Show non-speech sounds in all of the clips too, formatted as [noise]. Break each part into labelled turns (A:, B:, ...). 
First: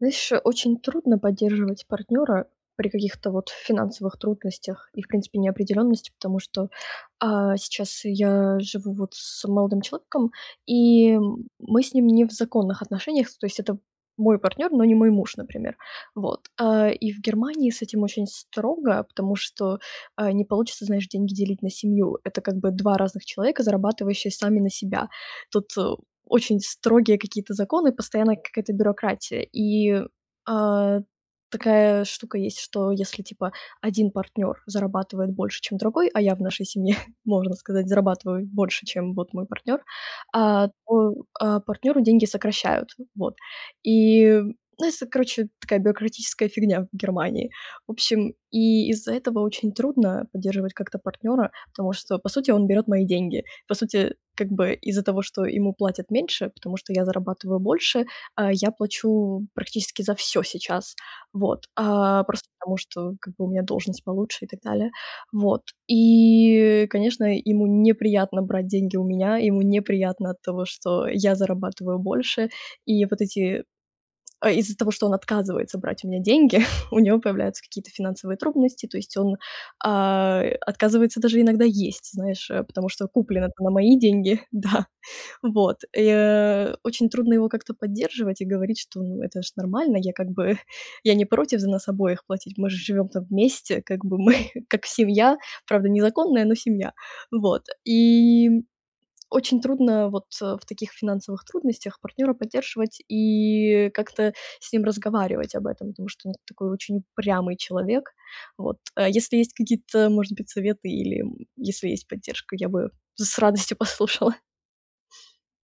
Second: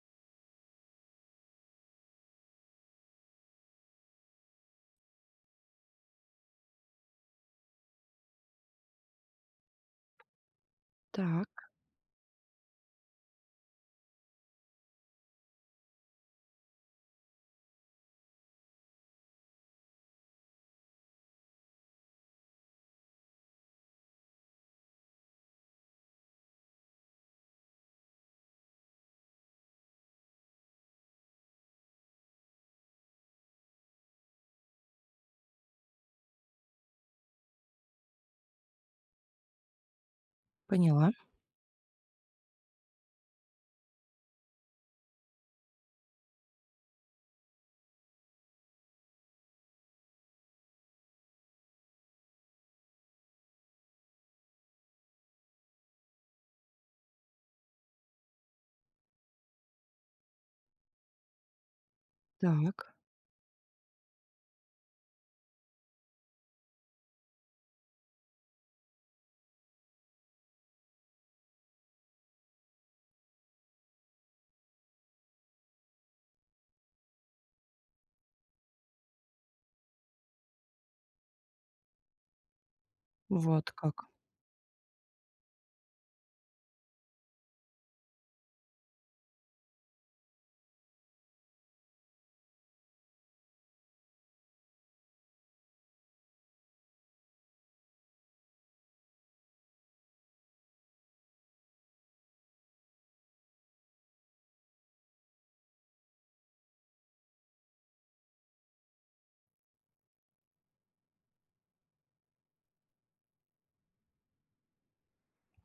A: Знаешь, очень трудно поддерживать партнера при каких-то вот финансовых трудностях, и, в принципе, неопределенности, потому что, а, сейчас я живу вот с молодым человеком и
B: Так.
A: мы с ним не в законных отношениях, то есть это мой партнер, но не мой муж, например. Вот, а, и в Германии с этим очень строго, потому что, а, не получится значит деньги делить на семью. Это как бы 2 разных человека, зарабатывающие сами на себя. Тут очень строгие какие-то законы, постоянно какая-то бюрократия. И, а, такая штука есть, что если типа один партнёр зарабатывает больше, чем другой, а я в нашей семье, [chuckles] можно сказать, зарабатываю больше, чем вот мой партнер, а,
B: Поняла.
A: то, а, партнеру деньги сокращают. Вот и это короче такая бюрократическая фигня в Германии. В общем, и из-за этого очень трудно поддерживать как-то партнера, потому что по сути он берёт мои деньги, по сути как бы из-за того, что ему платят меньше, потому что я зарабатываю больше, а, я плачу практически за всё сейчас. Вот, а, просто потому
B: Так.
A: что как бы у меня должность получше и так далее. Вот, и конечно, ему неприятно брать деньги у меня, ему неприятно от того, что я зарабатываю больше и вот эти а, из-за того, что он отказывается брать у меня деньги, [chuckles] у него появляются какие-то финансовые трудности, то есть он, а, отказывается даже иногда есть, знаешь, потому что куплено-то на
B: Вот
A: мои
B: как.
A: деньги, да, вот. И, э, очень трудно его как-то поддерживать и говорить, что "ну это же нормально, я как бы я не против за нас обоих платить, мы же живем там вместе, как бы мы [chuckles] как семья", правда незаконная, но семья. Вот, и очень трудно вот в таких финансовых трудностях партнера поддерживать и как-то с ним разговаривать об этом, потому что он такой очень упрямый человек. Вот. А, если есть какие-то, может быть, советы или, м, если есть поддержка, я бы с радостью послушала.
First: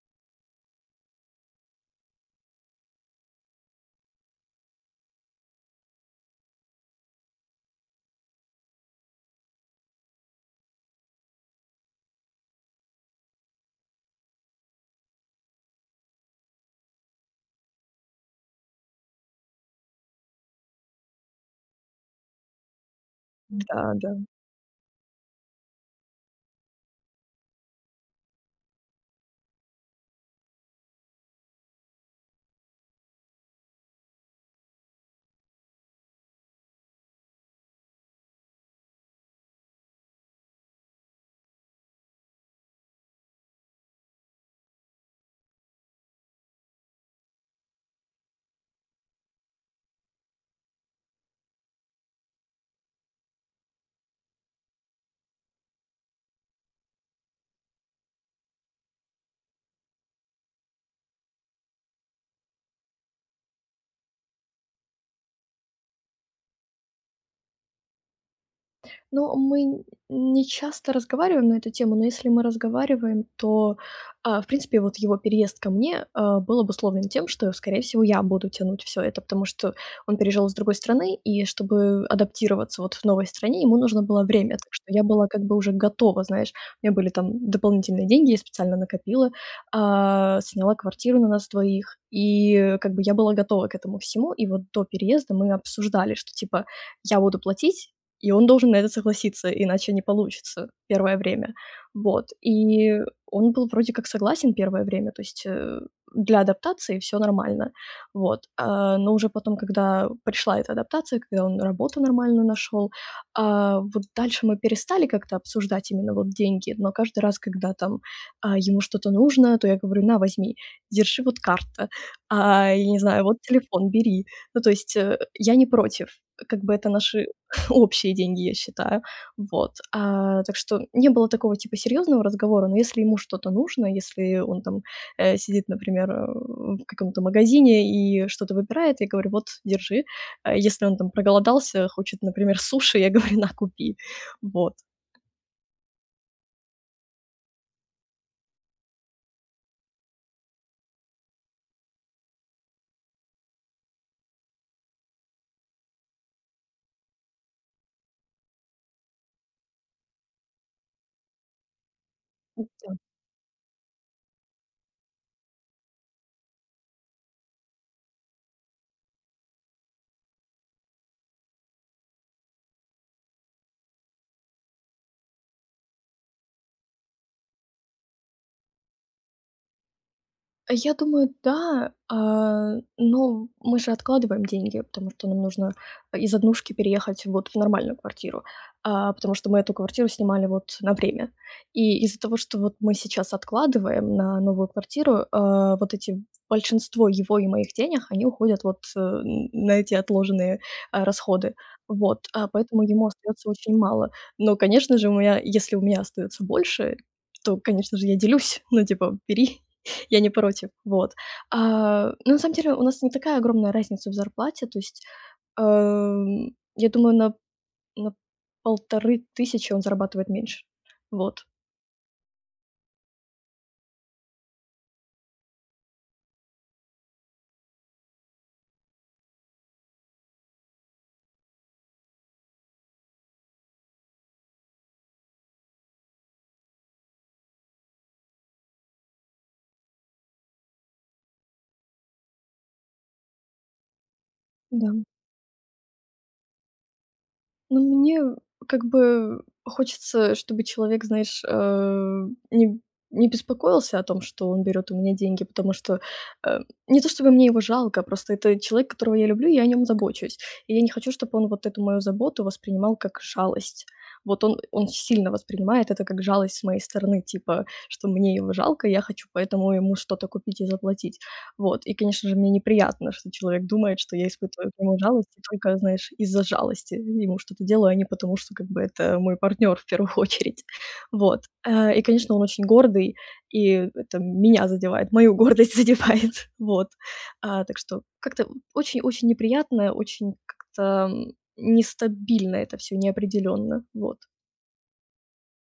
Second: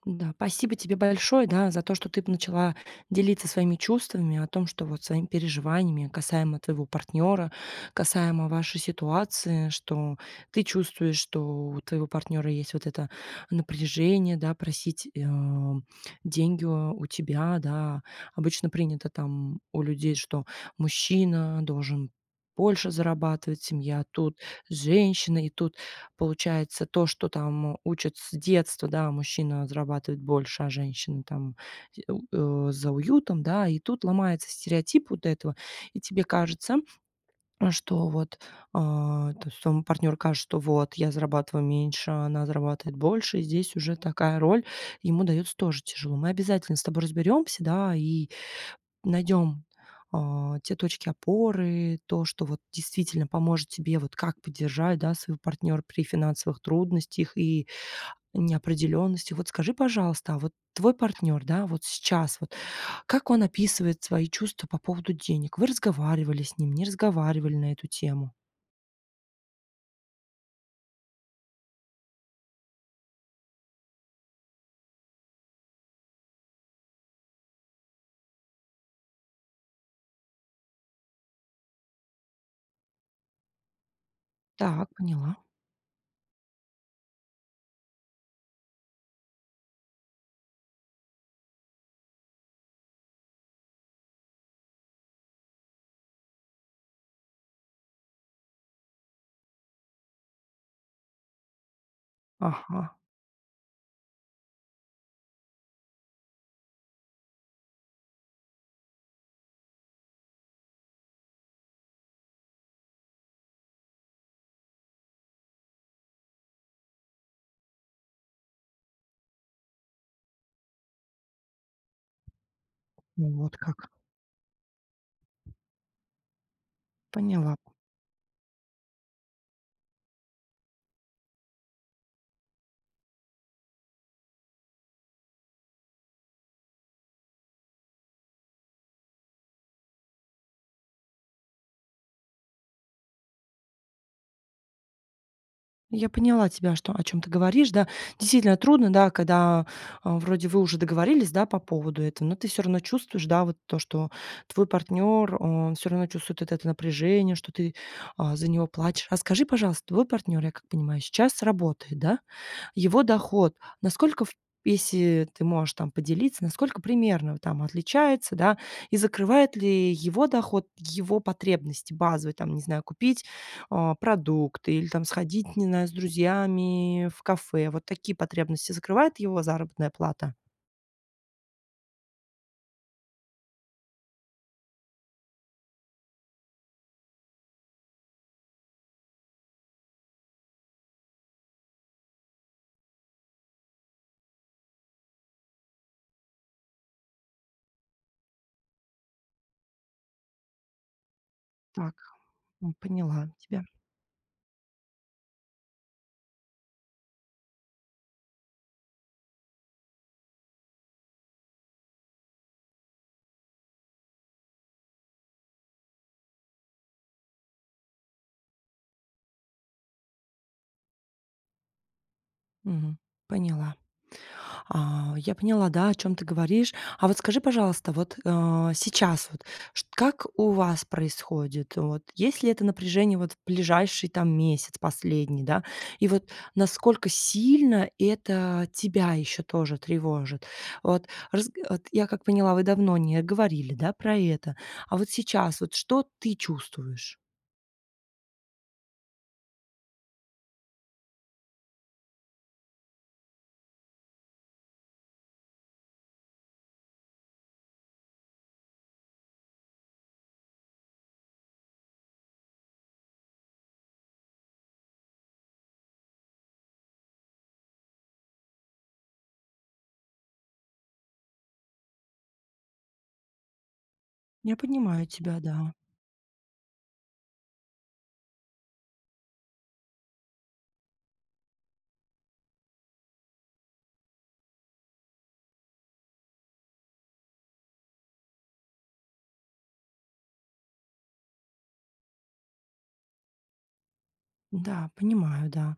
B: Да, пасибо тебе большое, да, за то, что ты начала делиться своими чувствами о том, что вот своими переживаниями касаемо твоего партнера, касаемо вашей ситуации, что ты чувствуешь, что у твоего партнера есть вот это напряжение, да, просить, э, тебя деньги у тебя, да. Обычно принято там у людей, что мужчина должен больше зарабатывать,
A: Да,
B: семья
A: да.
B: тут, женщина. И тут получается, то, что там учат с детства, да- мужчина зарабатывает больше, а женщина там з у э, за уютом, да. И тут ломается стереотип вот этого. И тебе кажется, что вот а, то есть твоему партнёру кажется, что вот я зарабатываю меньше, а она зарабатывает больше. И здесь уже такая роль ему дается тоже тяжело. Мы обязательно с тобой разберемся, да, и найдем, а, те точки опоры, то, что вот действительно поможет тебе, вот как поддержать, да, своего партнера при финансовых трудностях и неопределенности. Вот скажи, пожалуйста, а вот твой партнер, да, вот сейчас вот как он описывает свои чувства по поводу денег? Вы разговаривали с ним, не разговаривали на эту тему?
A: Ну, мы не часто разговариваем на эту тему, но если мы разговариваем, то, а, в принципе, вот его переезд ко мне, э, был обусловлен тем, что, скорее всего, я буду тянуть всё это, потому что он переезжал из другой страны, и чтобы адаптироваться вот в новой стране, ему нужно было время. Так что
B: Так
A: я была
B: поняла.
A: как бы уже готова, знаешь, у меня были там дополнительные деньги, я специально накопила, а, сняла квартиру на нас двоих, и как бы я была готова к этому всему. И вот до переезда мы обсуждали, что типа я буду платить, и он должен на это согласиться, иначе не получится первое время. Вот,
B: Ага.
A: и он был вроде как согласен первое время, то есть, э, для адаптации всё нормально. Вот. А, но уже потом, когда пришла эта адаптация, когда он работу нормально нашел, а, вот дальше мы перестали как-то обсуждать именно вот деньги, но каждый раз, когда там, а, ему что-то нужно, то я говорю: "На, возьми, держи, вот карта, а, я не знаю,
B: Ну
A: вот
B: вот как.
A: телефон бери". Ну, то есть, э, я не против, как бы это наши
B: Поняла.
A: [chuckles] общие деньги, я считаю. Вот. А, так что не было такого типа серьезного разговора, но если ему что-то нужно, если он там, э, сидит, например, э, в каком-то магазине и что-то выбирает, я говорю: "Вот, держи". Если он там проголодался, хочет, например, суши, я говорю: "На, купи". Вот.
B: Я поняла тебя, что, о чём ты говоришь, да. Действительно, трудно, да, когда, э, вроде вы уже договорились, да, по поводу этого, но ты всё равно чувствуешь, да, вот то, что твой партнер, он всё равно чувствует вот это напряжение, что ты, а, за него плачешь. А скажи, пожалуйста, твой партнер, я как понимаю, сейчас работает, да?
A: У тё
B: Его доход- насколько, в если ты можешь там поделиться, насколько примерно он там отличается, да? И закрывает ли его доход его потребности базовые, там, не знаю, купить, э, продукты или там сходить, не знаю, с друзьями в кафе? Вот такие потребности закрывает его заработная плата?
A: Я думаю, да, э, но мы же откладываем деньги, потому что нам нужно из однушки переехать вот в нормальную квартиру, а, потому что мы эту квартиру снимали вот на время. И из-за того, что вот мы сейчас откладываем на новую квартиру, э, вот эти большинство его и моих денег, они уходят вот н на эти отложенные, а, расходы.
B: Так.
A: Вот, а
B: М,
A: поэтому ему
B: поняла
A: остается
B: тебя.
A: очень мало. Но, конечно же, мы, а, если у меня остается больше, то, конечно же, я делюсь, ну, типа: "Бери", [inhales] я не против. Вот. А, ну, на самом деле у нас не такая огромная разница в зарплате. То есть, эм, я думаю, на на 1500 он зарабатывает меньше. Вот.
B: Мгм, поняла. А, я поняла, да, о чём ты говоришь. А вот скажи, пожалуйста, вот, а сейчас вот, ш как у вас происходит? Вот есть ли это напряжение вот в ближайший там месяц последний, да? И вот насколько сильно это тебя ещё тоже тревожит? Вот раз вот, я как поняла, вы давно не говорили, да, про это. А
A: Да.
B: вот сейчас, вот что ты чувствуешь?
A: Ну, мне как бы хочется, чтобы человек, знаешь, э, не б не беспокоился о том, что он берёт у меня деньги, потому что, эм, не то чтобы мне его жалко, просто это человек, которого я люблю и о нём забочусь, и я не хочу, чтобы он вот эту мою заботу воспринимал как шалость. Вот он он сильно воспринимает это как жалость с моей стороны, типа, что мне его жалко, и я хочу поэтому ему что-то купить и заплатить. Вот и, конечно же, мне неприятно, что человек думает, что я
B: Я
A: испытываю к нему
B: понимаю
A: жалость
B: тебя,
A: и
B: да.
A: только, знаешь, из-за жалости ему что-то делаю, а не потому что, как бы, это мой партнёр в 1 очередь. Вот, э, и, конечно, он очень гордый, и это меня задевает, мою гордость задевает. Вот, а, так что как-то очень очень неприятно, очень как-то, м, нестабильно это всё, неопределённо. Вот.
B: Да, понимаю, да.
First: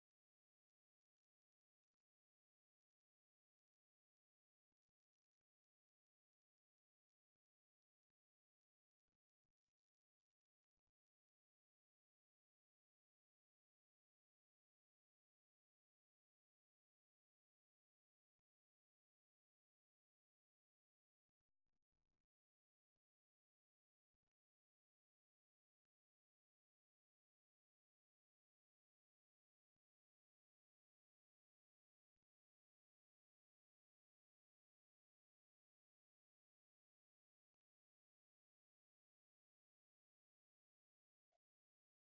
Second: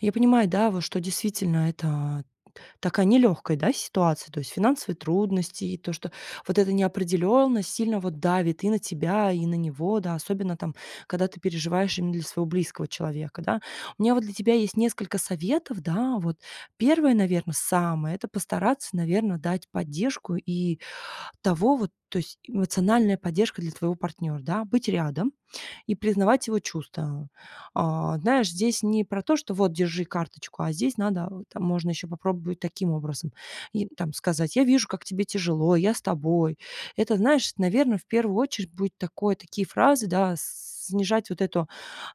B: Я понимаю, да, вот что действительно это т такая нелёгкая, да, ситуация, то есть финансовые трудности и то, что вот эта неопределённость сильно вот давит и на тебя, и на него, да. Особенно там, когда ты переживаешь именно для своего близкого человека, да. У меня вот для тебя есть несколько советов, да. Вот первое, наверно, самое это постараться, наверное, дать поддержку и того вот, то есть эмоциональная поддержка для твоего партнёра, да, быть рядом и признавать его чувства. А, знаешь, здесь не про то, что вот: "Держи карточку", а здесь надо, вот там можно ещё попробовать таким образом и там сказать: "Я вижу, как тебе тяжело, я с тобой". Это, знаешь, наверно, в 1 очередь будет такое такие фразы, да, с снижать вот это,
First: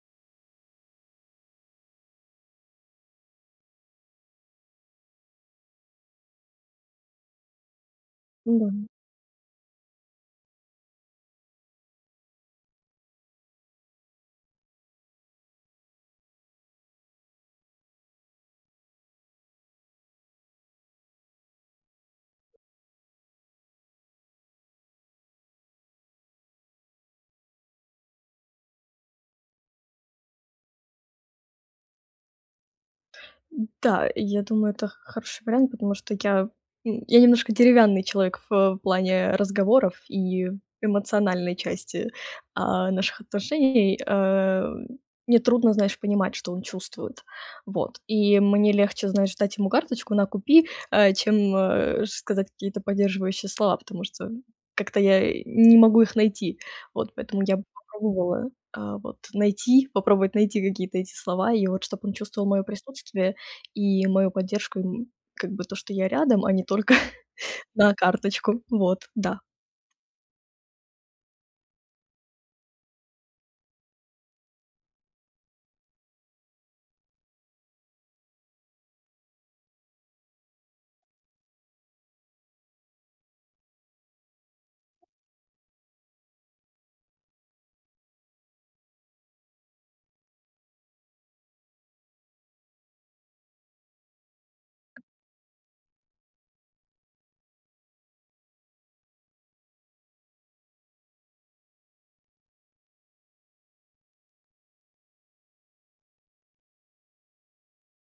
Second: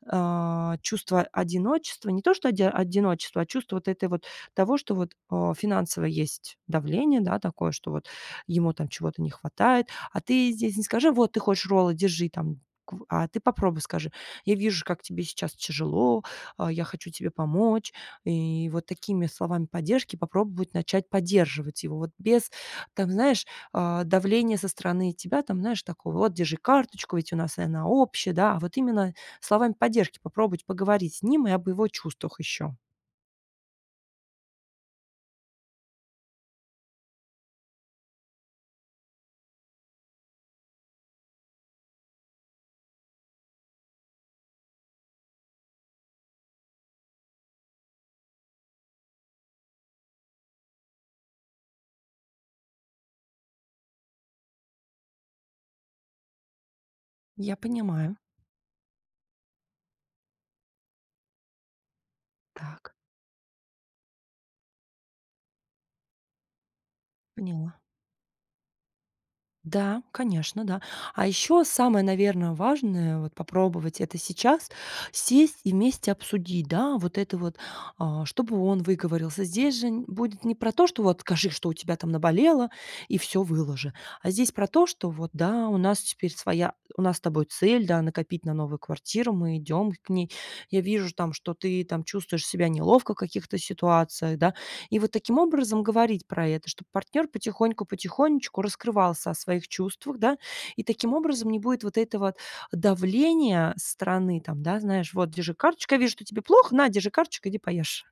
B: а, чувство одиночества. Не то, что оди одиночество, а чувство вот этой вот того, что вот, а, финансово есть давление, да, такое, что вот
A: Да.
B: ему там чего-то не хватает, а ты здесь не скажи: "Вот ты хочешь роллы, держи там кв". А ты попробуй скажи: "Я вижу, как тебе сейчас тяжело, а, я хочу тебе помочь". И вот такими словами поддержки попробовать начать поддерживать его, вот без, там знаешь, а, давления со стороны тебя там, знаешь, такого: "Вот держи карточку, ведь у нас она общая", да. А вот именно словами поддержки попробовать поговорить с ним и об его чувствах ещё.
A: Да, я думаю, это х хороший вариант, потому что я н я немножко деревянный человек в плане разговоров и эмоциональной части, а, наших отношений. Э, мне трудно, знаешь, понимать, что он чувствует. Вот и мне легче, знаешь, дать ему карточку: "На, купи", э, чем, э, сказать какие-то поддерживающие слова, потому что как-то я, э, не могу их найти. Вот поэтому
B: Я
A: я бы
B: понимаю.
A: попробовала, а, вот найти, попробовать найти какие-то эти слова и вот чтоб он чувствовал моё
B: Так.
A: присутствие и мою поддержку, и м как бы то, что я рядом, а не только:
B: Поняла.
A: "На, карточку". Вот, да.
B: Да, конечно, да. А ещё самое, наверно, важное- вот попробовать это сейчас, сесть и вместе обсудить, да, вот это вот, а, чтобы он выговорился. Здесь же будет не про то, что вот: "Скажи, что у тебя там наболело и всё выложи". А здесь про то, что: "Вот да, у нас теперь своя у нас с тобой цель, да, накопить на новую квартиру. Мы идем к ней. Я вижу ж там, что ты там чувствуешь себя неловко в каких-то ситуациях". Да, и вот таким образом говорить про это, чтоб партнёр потихоньку, потихонечку раскрывался о своих чувствах, да. И таким образом не будет вот этого давления со стороны. Там, да, знаешь: "Вот держи карточка я вижу, что тебе плохо. На, держи карточку, иди поешь".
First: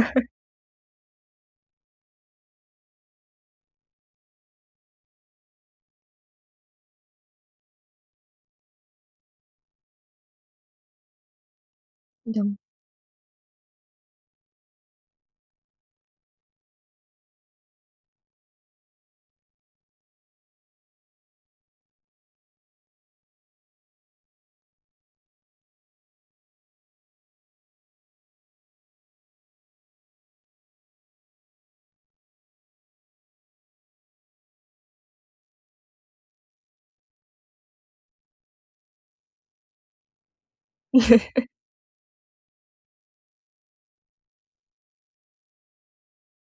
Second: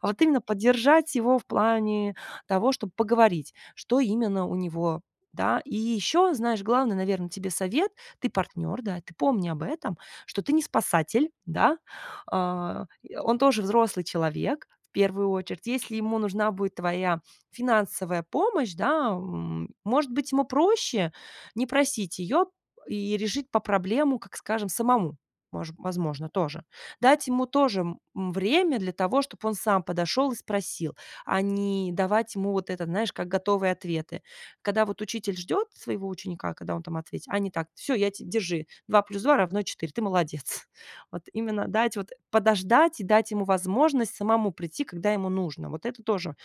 B: А вот именно поддержать его в плане того, чтобы поговорить, что именно у него, да. И ещё, знаешь, главный, наверно, тебе совет- ты партнёр, да, ты помни об этом, что ты не спасатель, да.
A: Идём.
B: А, и он тоже взрослый человек, в 1 очередь. Если ему нужна будет твоя финансовая помощь, да, м, может быть, ему проще не просить её и решить па проблему, как скажем, самому, мож возможно, тоже. Дать ему тоже, м, время для того, чтоб он сам подошёл и спросил, а не давать ему вот это, знаешь, как готовые ответы. Когда вот учитель ждёт своего ученика, когда он там ответит, а не так: "Всё, я те держи 2+2 равно 4, ты молодец". Вот
A: [chuckles]
B: именно дать вот, подождать и дать ему возможность самому прийти, когда ему нужно. Вот это тоже,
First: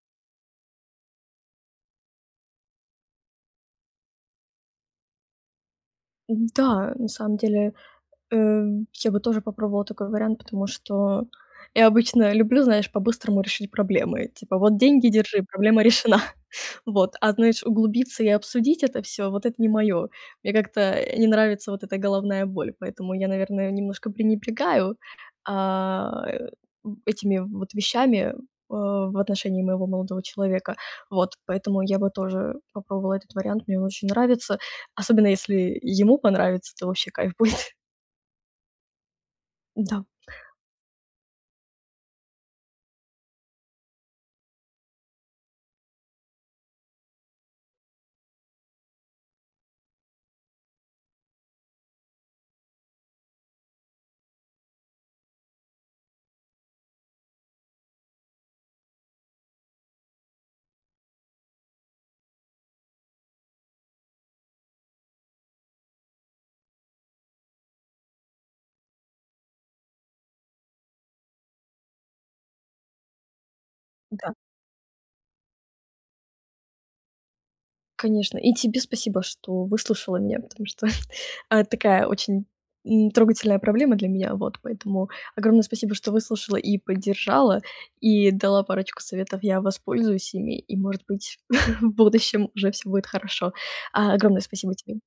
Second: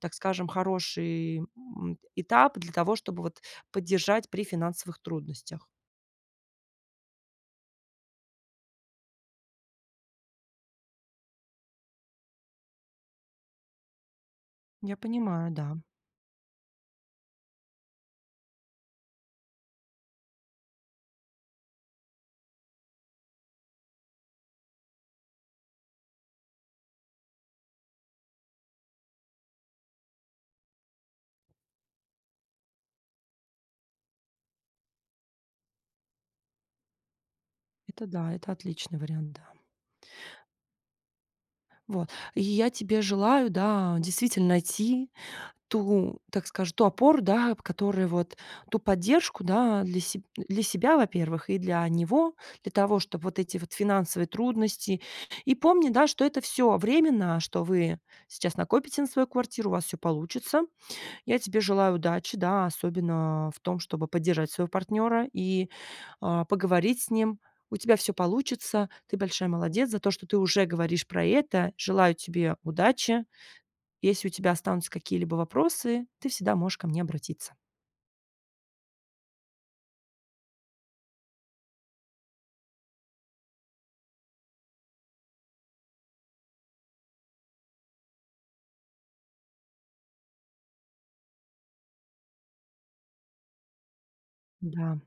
B: так скажем, хороший, м, этап для того, чтобы вот поддержать при финансовых трудностях.
A: М, да, на самом деле, э, я бы тоже попробовала такой вариант, потому что я обычно люблю, знаешь, по-быстрому решить проблемы: типа: "Вот
B: Я
A: деньги, держи,
B: понимаю, да.
A: проблема решена". Вот. А, знаешь, углубиться и обсудить это всё- вот это не моё. Мне как-то, э, не нравится вот эта головная боль, поэтому я, наверное, немножко пренебрегаю, а, э, этими вот вещами, о в отношении моего молодого человека. Вот. Поэтому я бы тоже попробовала этот вариант. Мне он очень нравится. Особенно если ему понравится, то вообще кайф будет.
B: Это да, это отличный вариант, да.
A: Да.
B: Вот, и я тебе желаю, да, действительно найти ту, так скажу, ту опору, да, которая вот Ту поддержку, да? Для себ для себя, во-первых, и для него, для того, чтобы вот эти вот финансовые трудности И помни, да, что это всё временно, что вы сейчас накопите на свою квартиру, у вас всё получится. Я тебе желаю удачи, да? Особенно, в том, чтобы поддержать своего партнера и, а, поговорить с ним. У тебя всё получится. Ты большая молодец за то, что ты уже говоришь про это. Желаю тебе удачи. Если у
A: Да.
B: тебя останутся какие-либо вопросы, ты всегда можешь ко мне обратиться.
A: Конечно, и тебе спасибо, что выслушала меня, потому что, а, это такая очень н трогательная проблема для меня. Вот. Поэтому огромное спасибо, что выслушала и поддержала, и дала парочку советов. Я воспользуюсь ими, и, может быть, [chuckles] в будущем уже всё будет хорошо. А, огромное спасибо
B: Да.
A: тебе!